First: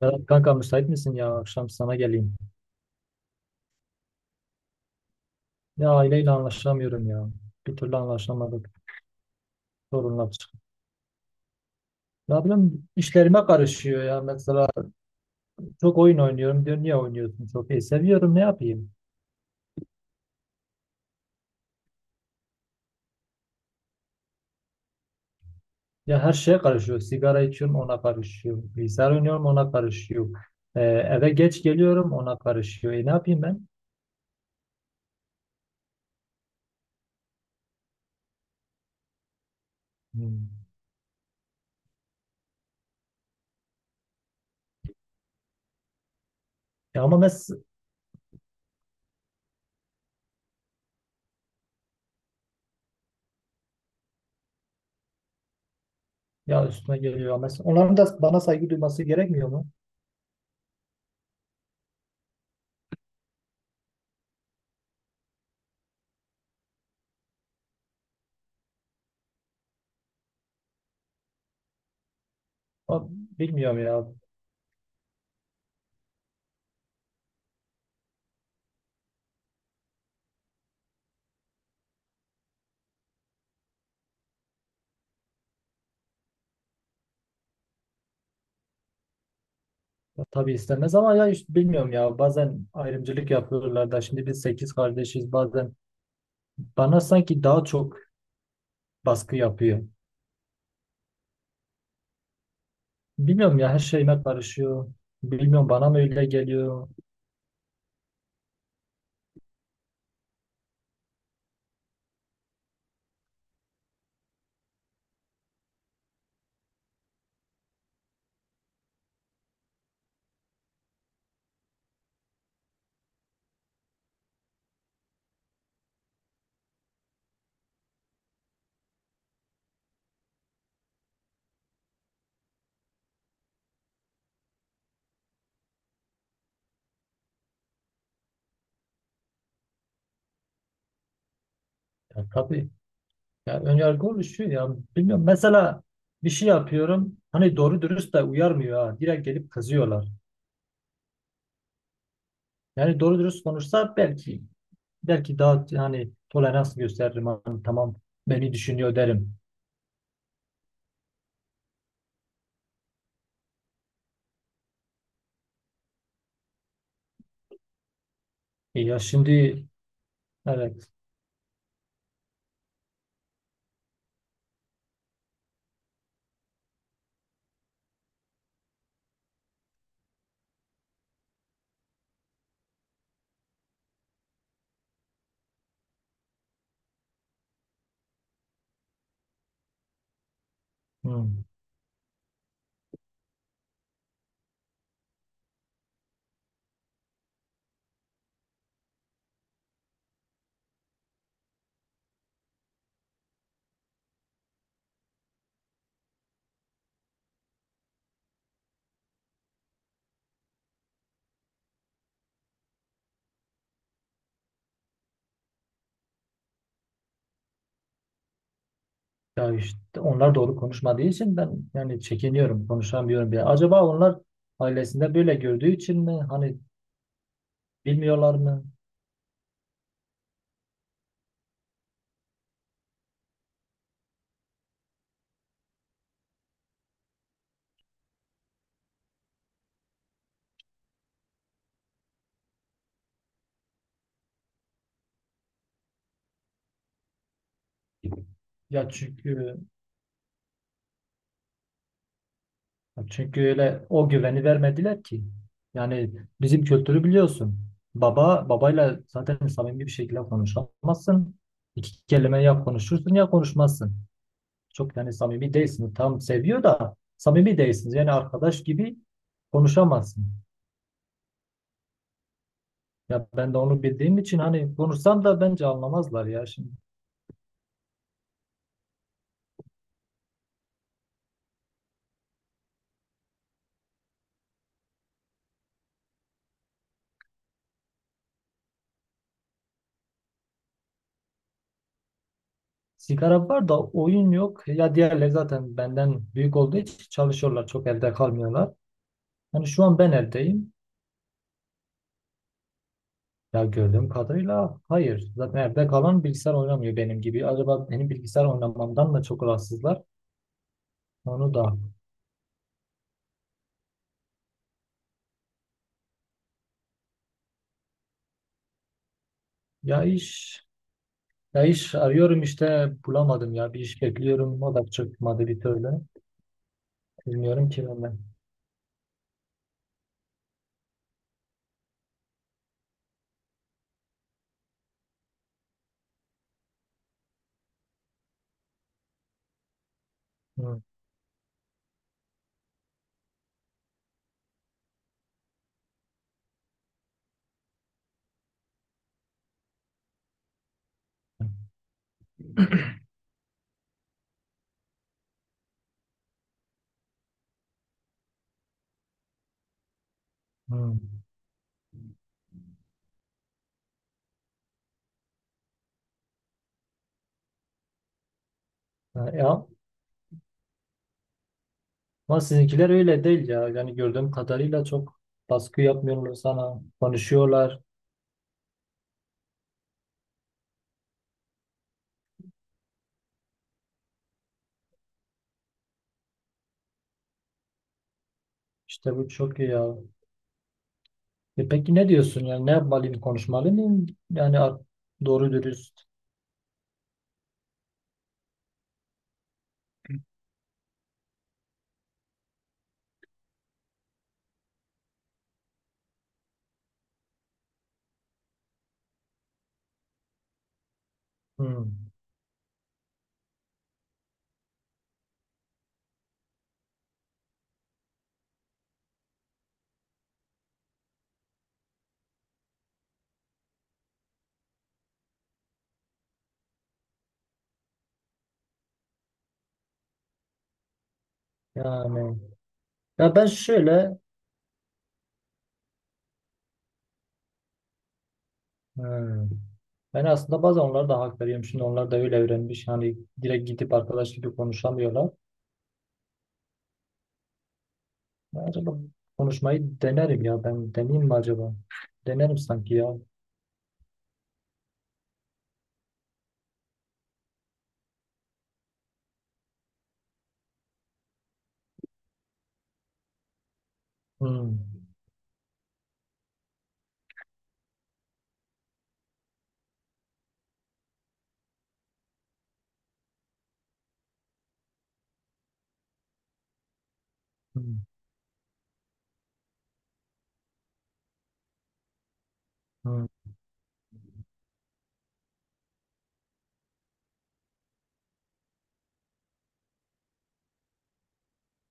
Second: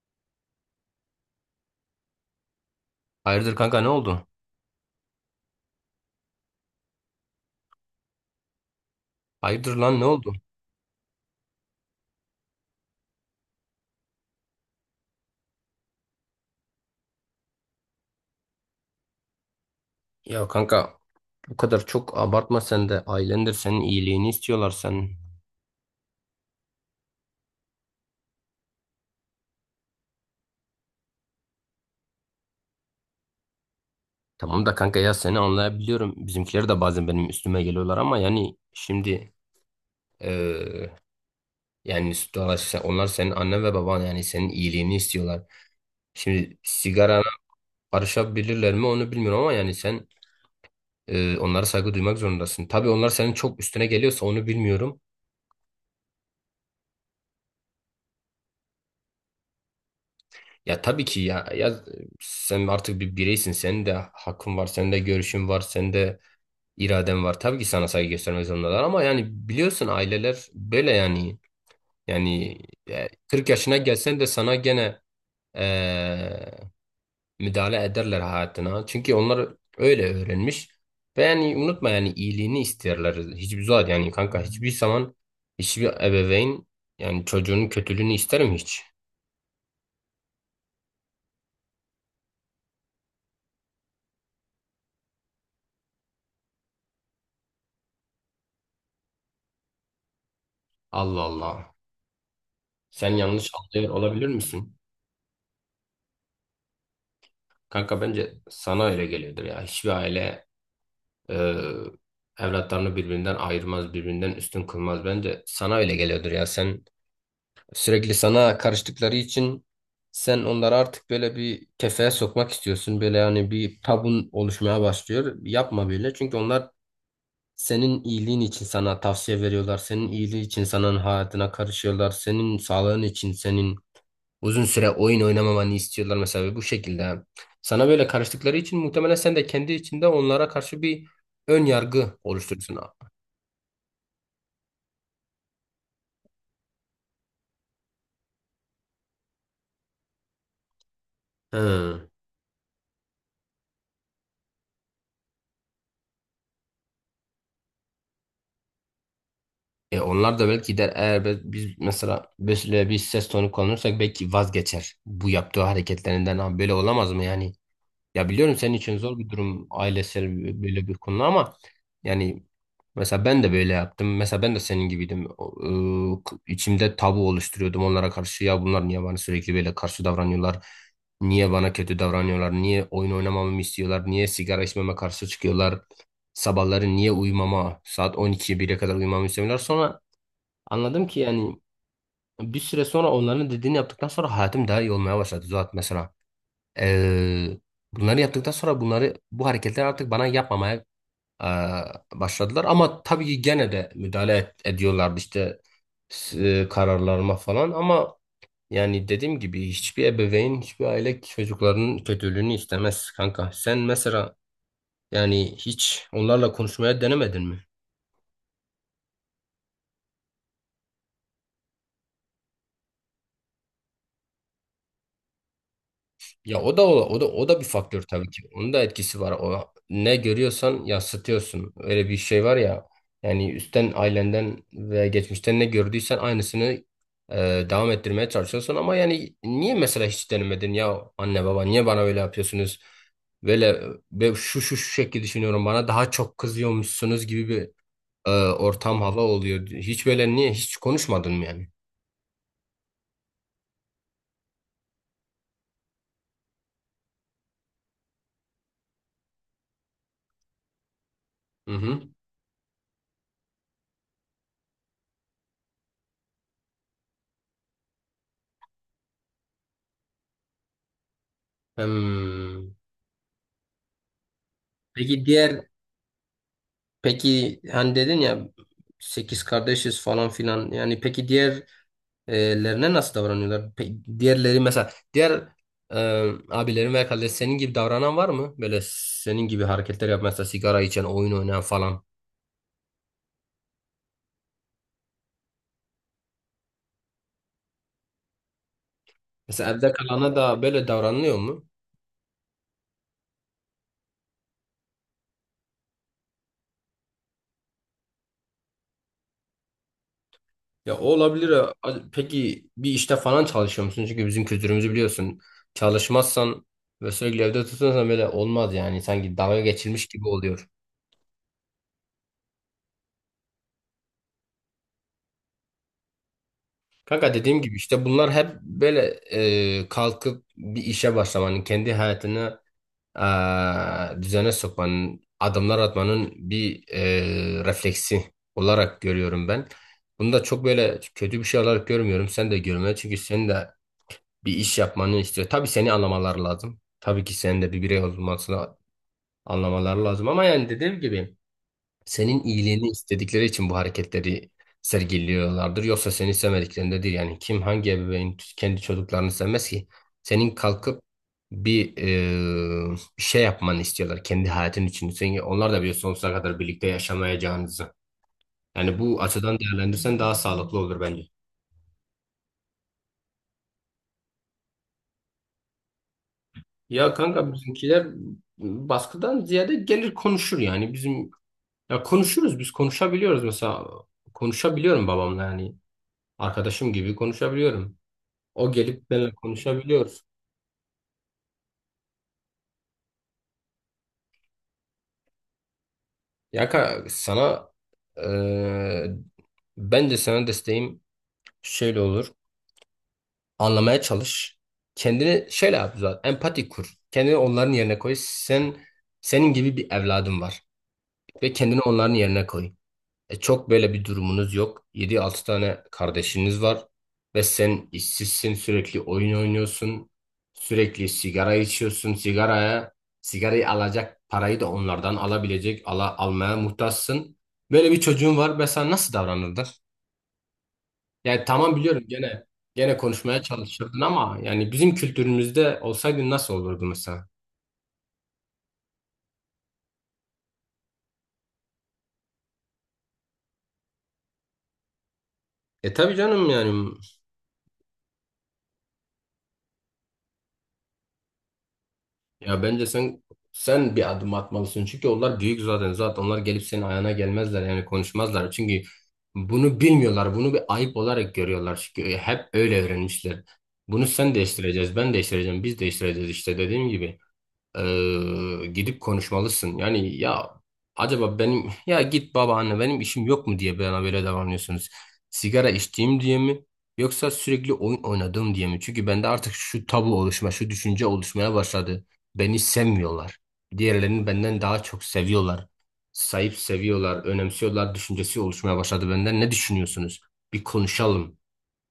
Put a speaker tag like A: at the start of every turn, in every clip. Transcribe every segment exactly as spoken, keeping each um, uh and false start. A: Berat kanka müsait misin ya? Akşam sana geleyim.
B: Hayırdır kanka ne oldu?
A: Ya aileyle anlaşamıyorum ya. Bir türlü anlaşamadık.
B: Hayırdır lan ne
A: Sorunlar
B: oldu?
A: çıktı. Ne bileyim işlerime karışıyor ya. Mesela çok oyun oynuyorum diyor. Niye oynuyorsun çok? E seviyorum, ne yapayım?
B: Ya kanka bu kadar çok abartma sen de ailendir senin iyiliğini istiyorlar sen.
A: Ya her şeye karışıyor. Sigara içiyorum, ona karışıyor. Bilgisayar oynuyorum, ona karışıyor. E, eve geç geliyorum, ona karışıyor. E ne yapayım ben?
B: Tamam da kanka ya seni anlayabiliyorum. Bizimkiler de bazen benim üstüme geliyorlar ama yani şimdi
A: Hmm.
B: eee, yani dolayısıyla onlar senin annen ve baban yani senin iyiliğini istiyorlar. Şimdi
A: Ya ama
B: sigarana
A: mes
B: karışabilirler mi onu bilmiyorum ama yani sen eee, onlara saygı duymak zorundasın. Tabii onlar senin çok üstüne geliyorsa onu bilmiyorum.
A: ya üstüne geliyor. Mes onların da bana saygı duyması gerekmiyor mu?
B: Ya tabii ki ya, ya sen artık bir bireysin. Senin de hakkın var, senin de görüşün var, senin de iraden var. Tabii ki sana saygı göstermek zorundalar ama yani biliyorsun aileler böyle yani. Yani e,
A: Ama
B: kırk yaşına
A: bilmiyorum ya.
B: gelsen de sana gene e, müdahale ederler hayatına. Çünkü onlar öyle öğrenmiş. Ve yani unutma yani iyiliğini isterler. Hiçbir zaman yani kanka hiçbir zaman hiçbir ebeveyn yani çocuğunun kötülüğünü ister mi hiç?
A: Ya tabii istemez, ama ya işte bilmiyorum ya, bazen ayrımcılık yapıyorlar da. Şimdi biz sekiz kardeşiz, bazen bana sanki daha çok baskı yapıyor.
B: Allah Allah. Sen yanlış
A: Bilmiyorum ya, her
B: anlıyor
A: şeyime
B: olabilir misin?
A: karışıyor. Bilmiyorum, bana mı öyle geliyor.
B: Kanka bence sana öyle geliyordur ya. Hiçbir aile e, evlatlarını birbirinden ayırmaz, birbirinden üstün kılmaz. Bence sana öyle geliyordur ya. Sen sürekli sana karıştıkları için sen onları artık böyle bir kefeye sokmak istiyorsun. Böyle yani bir tabun oluşmaya başlıyor. Yapma böyle. Çünkü onlar senin iyiliğin için sana tavsiye veriyorlar. Senin iyiliği için senin hayatına karışıyorlar. Senin sağlığın için, senin uzun süre oyun oynamamanı istiyorlar mesela bu şekilde. Sana böyle karıştıkları için muhtemelen sen de kendi içinde onlara karşı bir ön yargı
A: Ya tabii,
B: oluşturursun.
A: ya ön yargı oluşuyor ya, bilmiyorum. Mesela bir şey yapıyorum, hani doğru dürüst de uyarmıyor, ha direkt gelip kızıyorlar.
B: Hı.
A: Yani doğru dürüst konuşsa, belki belki daha hani tolerans gösteririm, hani tamam, beni düşünüyor derim.
B: E onlar da belki der eğer be- biz mesela böyle bir ses tonu kullanırsak belki vazgeçer bu yaptığı hareketlerinden. Abi böyle olamaz mı yani? Ya biliyorum senin
A: E
B: için
A: ya
B: zor bir
A: şimdi,
B: durum ailesel böyle
A: evet.
B: bir konu ama yani mesela ben de böyle yaptım. Mesela ben de senin gibiydim. O, e, k- İçimde tabu oluşturuyordum onlara karşı. Ya bunlar niye bana sürekli böyle karşı davranıyorlar? Niye bana kötü davranıyorlar? Niye oyun oynamamamı istiyorlar? Niye sigara içmeme karşı çıkıyorlar? Sabahları niye uyumama? Saat on ikiye bire kadar uyumamı istemiyorlar. Sonra anladım ki
A: Hmm.
B: yani bir süre sonra onların dediğini yaptıktan sonra hayatım daha iyi olmaya başladı. Zaten mesela Eee, bunları yaptıktan sonra bunları bu hareketler artık bana yapmamaya eee, başladılar. Ama tabii ki gene de müdahale et- ediyorlardı işte s- e, kararlarıma falan. Ama yani dediğim gibi hiçbir ebeveyn, hiçbir aile çocuklarının kötülüğünü istemez kanka. Sen mesela yani hiç onlarla konuşmaya denemedin mi?
A: Ya işte onlar doğru konuşmadığı için ben yani çekiniyorum, konuşamıyorum bile. Acaba onlar ailesinde böyle gördüğü için mi? Hani
B: Ya o da o, o da o da bir faktör tabii
A: bilmiyorlar
B: ki.
A: mı?
B: Onun da etkisi var. O ne görüyorsan yansıtıyorsun. Öyle bir şey var ya. Yani üstten ailenden ve geçmişten ne gördüysen aynısını e, devam ettirmeye çalışıyorsun ama yani niye mesela hiç denemedin ya anne baba niye bana öyle yapıyorsunuz? Böyle ve şu şu şu şekilde düşünüyorum bana daha çok kızıyormuşsunuz gibi bir e,
A: Ya
B: ortam hava
A: çünkü
B: oluyor. Hiç böyle niye hiç konuşmadın mı yani?
A: çünkü öyle o güveni vermediler ki. Yani bizim kültürü biliyorsun. Baba babayla zaten samimi bir şekilde konuşamazsın.
B: Hı hı.
A: İki kelime ya konuşursun ya konuşmazsın. Çok yani samimi değilsiniz. Tam seviyor da samimi değilsiniz. Yani arkadaş gibi konuşamazsın.
B: Hmm.
A: Ya ben de onu bildiğim için, hani konuşsam
B: Peki
A: da
B: diğer
A: bence anlamazlar ya şimdi.
B: Peki hani dedin ya sekiz kardeşiz falan filan yani peki diğerlerine nasıl davranıyorlar? Pe- diğerleri mesela diğer e, abilerin veya kardeş senin gibi davranan var mı? Böyle senin gibi hareketler yap mesela sigara içen, oyun oynayan falan.
A: Sigara var da oyun yok. Ya diğerleri zaten benden büyük olduğu için çalışıyorlar. Çok evde kalmıyorlar. Hani
B: Mesela
A: şu
B: evde
A: an ben
B: kalana da
A: evdeyim.
B: böyle davranılıyor mu?
A: Ya gördüğüm kadarıyla hayır. Zaten evde kalan bilgisayar oynamıyor benim gibi. Acaba benim bilgisayar oynamamdan da çok rahatsızlar.
B: Ya o olabilir.
A: Onu
B: Ya.
A: da.
B: A- Peki bir işte falan çalışıyor musun? Çünkü bizim kültürümüzü biliyorsun. Çalışmazsan ve sürekli evde tutunsan böyle olmaz yani. Sanki dalga
A: Ya
B: geçilmiş gibi
A: iş.
B: oluyor.
A: Ya iş arıyorum, işte bulamadım ya. Bir iş bekliyorum. O da çıkmadı bir türlü.
B: Kanka dediğim
A: Bilmiyorum
B: gibi
A: ki ben
B: işte
A: de.
B: bunlar hep böyle e, kalkıp bir işe başlamanın, kendi hayatını e, düzene sokmanın, adımlar atmanın bir e, refleksi olarak görüyorum ben. Bunu da çok
A: Hı.
B: böyle kötü bir şey olarak görmüyorum. Sen de görme çünkü senin de bir iş yapmanı istiyor. Tabii seni anlamaları lazım. Tabii ki senin de bir birey olmasını anlamaları lazım. Ama yani dediğim gibi. Senin iyiliğini istedikleri için bu hareketleri sergiliyorlardır. Yoksa seni sevmediklerinde değil. Yani kim hangi ebeveyn kendi çocuklarını sevmez ki? Senin
A: Hı.
B: kalkıp bir e, bir şey yapmanı istiyorlar kendi hayatın için. Sen, onlar da biliyor sonsuza kadar birlikte yaşamayacağınızı. Yani bu açıdan
A: Ya,
B: değerlendirsen daha sağlıklı olur bence.
A: ama sizinkiler öyle değil ya. Yani gördüğüm kadarıyla çok baskı yapmıyorlar sana.
B: Ya kanka
A: Konuşuyorlar.
B: bizimkiler baskıdan ziyade gelir konuşur yani. Bizim ya konuşuruz biz konuşabiliyoruz mesela. Konuşabiliyorum babamla yani. Arkadaşım gibi konuşabiliyorum. O gelip
A: İşte bu
B: benimle
A: çok iyi ya.
B: konuşabiliyor.
A: E peki ne diyorsun? Yani ne yapmalıyım? Konuşmalı mıyım? Yani ar- doğru dürüst.
B: Ya ka- sana eee bence sana desteğim şöyle olur. Anlamaya çalış. Kendini şöyle yap zaten. Empati kur. Kendini onların yerine koy. Sen senin gibi bir evladın var ve kendini
A: Hmm.
B: onların yerine koy. E, çok böyle bir durumunuz yok. Yedi altı tane kardeşiniz var ve sen işsizsin, sürekli oyun oynuyorsun. Sürekli sigara içiyorsun. Sigaraya sigarayı alacak parayı da onlardan alabilecek, ala, almaya muhtaçsın. Böyle bir çocuğun var ve sen nasıl davranırdın? Yani tamam biliyorum
A: Yani
B: gene gene
A: ya
B: konuşmaya
A: ben
B: çalışırdın
A: şöyle
B: ama yani bizim kültürümüzde olsaydın nasıl olurdu mesela?
A: hmm. Ben aslında bazen onlara da hak veriyorum. Şimdi onlar da öyle öğrenmiş. Hani direkt gidip arkadaş gibi konuşamıyorlar.
B: E tabii canım yani.
A: Ben acaba konuşmayı denerim ya. Ben deneyeyim mi acaba? Denerim
B: Ya bence
A: sanki ya.
B: sen sen bir adım atmalısın. Çünkü onlar büyük zaten. Zaten onlar gelip senin ayağına gelmezler yani konuşmazlar. Çünkü bunu bilmiyorlar. Bunu bir ayıp olarak görüyorlar. Çünkü e, hep öyle öğrenmişler. Bunu sen
A: Hmm.
B: değiştireceğiz, ben değiştireceğim, biz değiştireceğiz işte dediğim gibi. Ee, gidip konuşmalısın. Yani ya acaba benim ya git babaanne benim işim yok mu diye bana böyle davranıyorsunuz. Sigara içtiğim diye mi yoksa sürekli
A: Hmm.
B: oyun oynadığım diye mi? Çünkü bende artık şu tabu oluşma, şu düşünce oluşmaya başladı. Beni
A: Hmm.
B: sevmiyorlar. Diğerlerini benden daha çok seviyorlar. Sahip seviyorlar, önemsiyorlar düşüncesi oluşmaya başladı benden. Ne düşünüyorsunuz? Bir konuşalım.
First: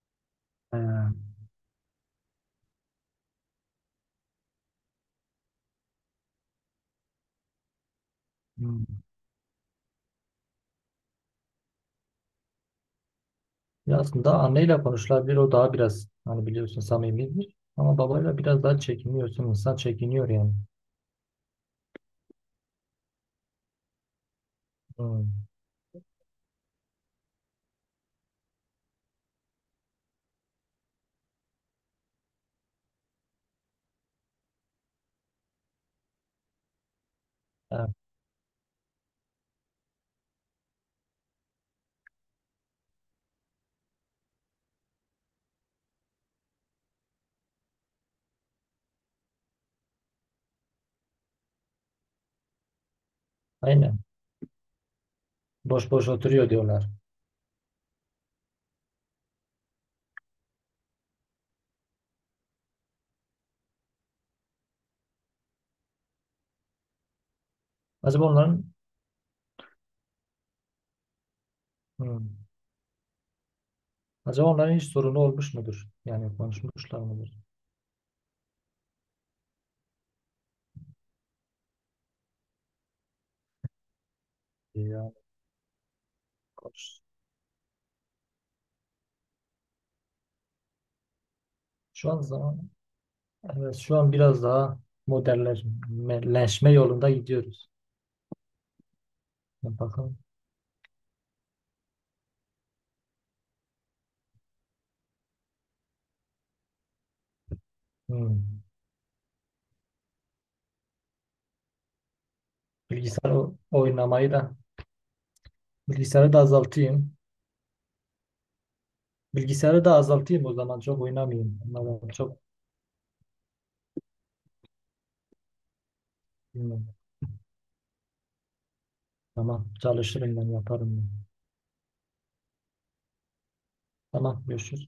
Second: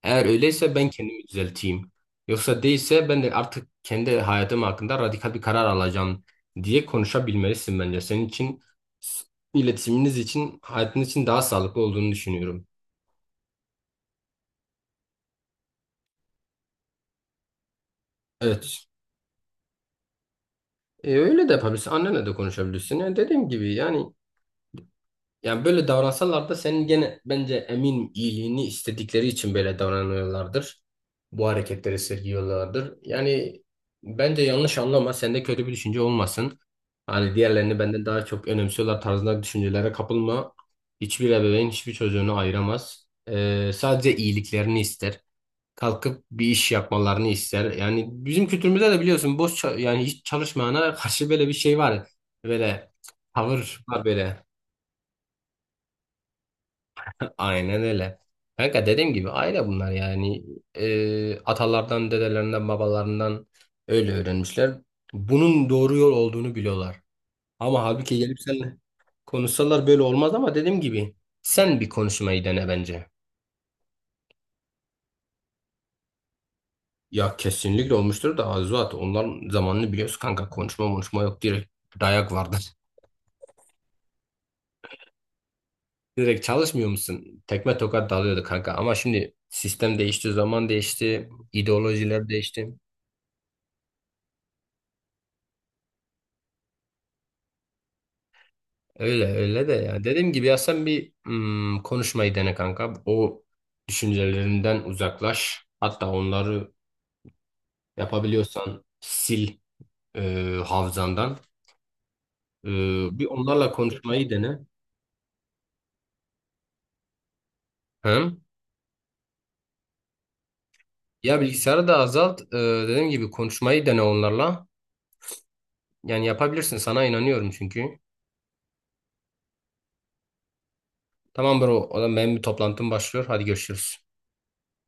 B: Eğer öyleyse ben kendimi
A: Ee,
B: düzelteyim. Yoksa değilse ben de artık kendi hayatım hakkında radikal bir karar alacağım diye konuşabilmelisin bence. Senin için
A: hmm.
B: s- iletişiminiz için, hayatın için daha sağlıklı olduğunu düşünüyorum.
A: Ya aslında anneyle konuşulabilir, o daha biraz hani biliyorsun samimidir. Ama babayla biraz daha
B: Evet.
A: çekiniyorsun. İnsan çekiniyor yani.
B: E, öyle de yapabilirsin. Annenle de konuşabilirsin. Yani dediğim gibi yani.
A: Hmm.
B: Yani böyle davransalar da senin gene bence emin iyiliğini istedikleri için böyle davranıyorlardır. Bu hareketleri sergiliyorlardır. Yani bence yanlış anlama, sende kötü bir düşünce olmasın. Hani diğerlerini
A: Ha,
B: benden daha çok önemsiyorlar tarzında düşüncelere kapılma. Hiçbir ebeveyn hiçbir çocuğunu ayıramaz. Ee, sadece iyiliklerini ister. Kalkıp bir iş yapmalarını ister. Yani bizim kültürümüzde de biliyorsun boş ça- yani hiç çalışmayana karşı böyle bir şey var. Böyle tavır
A: aynen.
B: var böyle.
A: Boş boş oturuyor diyorlar.
B: Aynen öyle. Kanka dediğim gibi aile bunlar yani. Ee, atalardan, dedelerinden, babalarından öyle öğrenmişler. Bunun doğru yol olduğunu biliyorlar. Ama halbuki
A: Acaba
B: gelip
A: onların
B: seninle konuşsalar böyle olmaz ama dediğim gibi sen bir
A: hmm,
B: konuşmayı dene bence.
A: acaba onların hiç sorunu olmuş mudur? Yani konuşmuşlar
B: Ya
A: mıdır?
B: kesinlikle olmuştur da Azuat onların zamanını biliyorsun kanka. Konuşma konuşma yok direkt dayak vardır.
A: Yani
B: Direkt çalışmıyor
A: konuş.
B: musun? Tekme tokat dalıyordu kanka ama şimdi sistem değişti, zaman değişti,
A: Şu an
B: ideolojiler değişti.
A: zaman evet, şu an biraz daha modernleşme yolunda gidiyoruz.
B: Öyle öyle de
A: Yani
B: ya.
A: bakın.
B: Dediğim gibi ya sen bir hmm, konuşmayı dene kanka. O düşüncelerinden uzaklaş. Hatta onları
A: Hmm.
B: yapabiliyorsan sil e, hafızandan. E, Bir
A: Bilgisayar o-
B: onlarla konuşmayı
A: oynamayı da,
B: dene.
A: bilgisayarı da azaltayım.
B: Hı?
A: Bilgisayarı da azaltayım, o zaman çok
B: Ya
A: oynamayayım.
B: bilgisayarı da
A: Onlarla çok
B: azalt. E, dediğim gibi konuşmayı dene onlarla. Yani yapabilirsin.
A: bilmiyorum.
B: Sana inanıyorum çünkü.
A: Tamam, çalışırım, ben yaparım ben.
B: Tamam bro. O zaman benim bir toplantım başlıyor. Hadi görüşürüz.
A: Tamam, görüşürüz.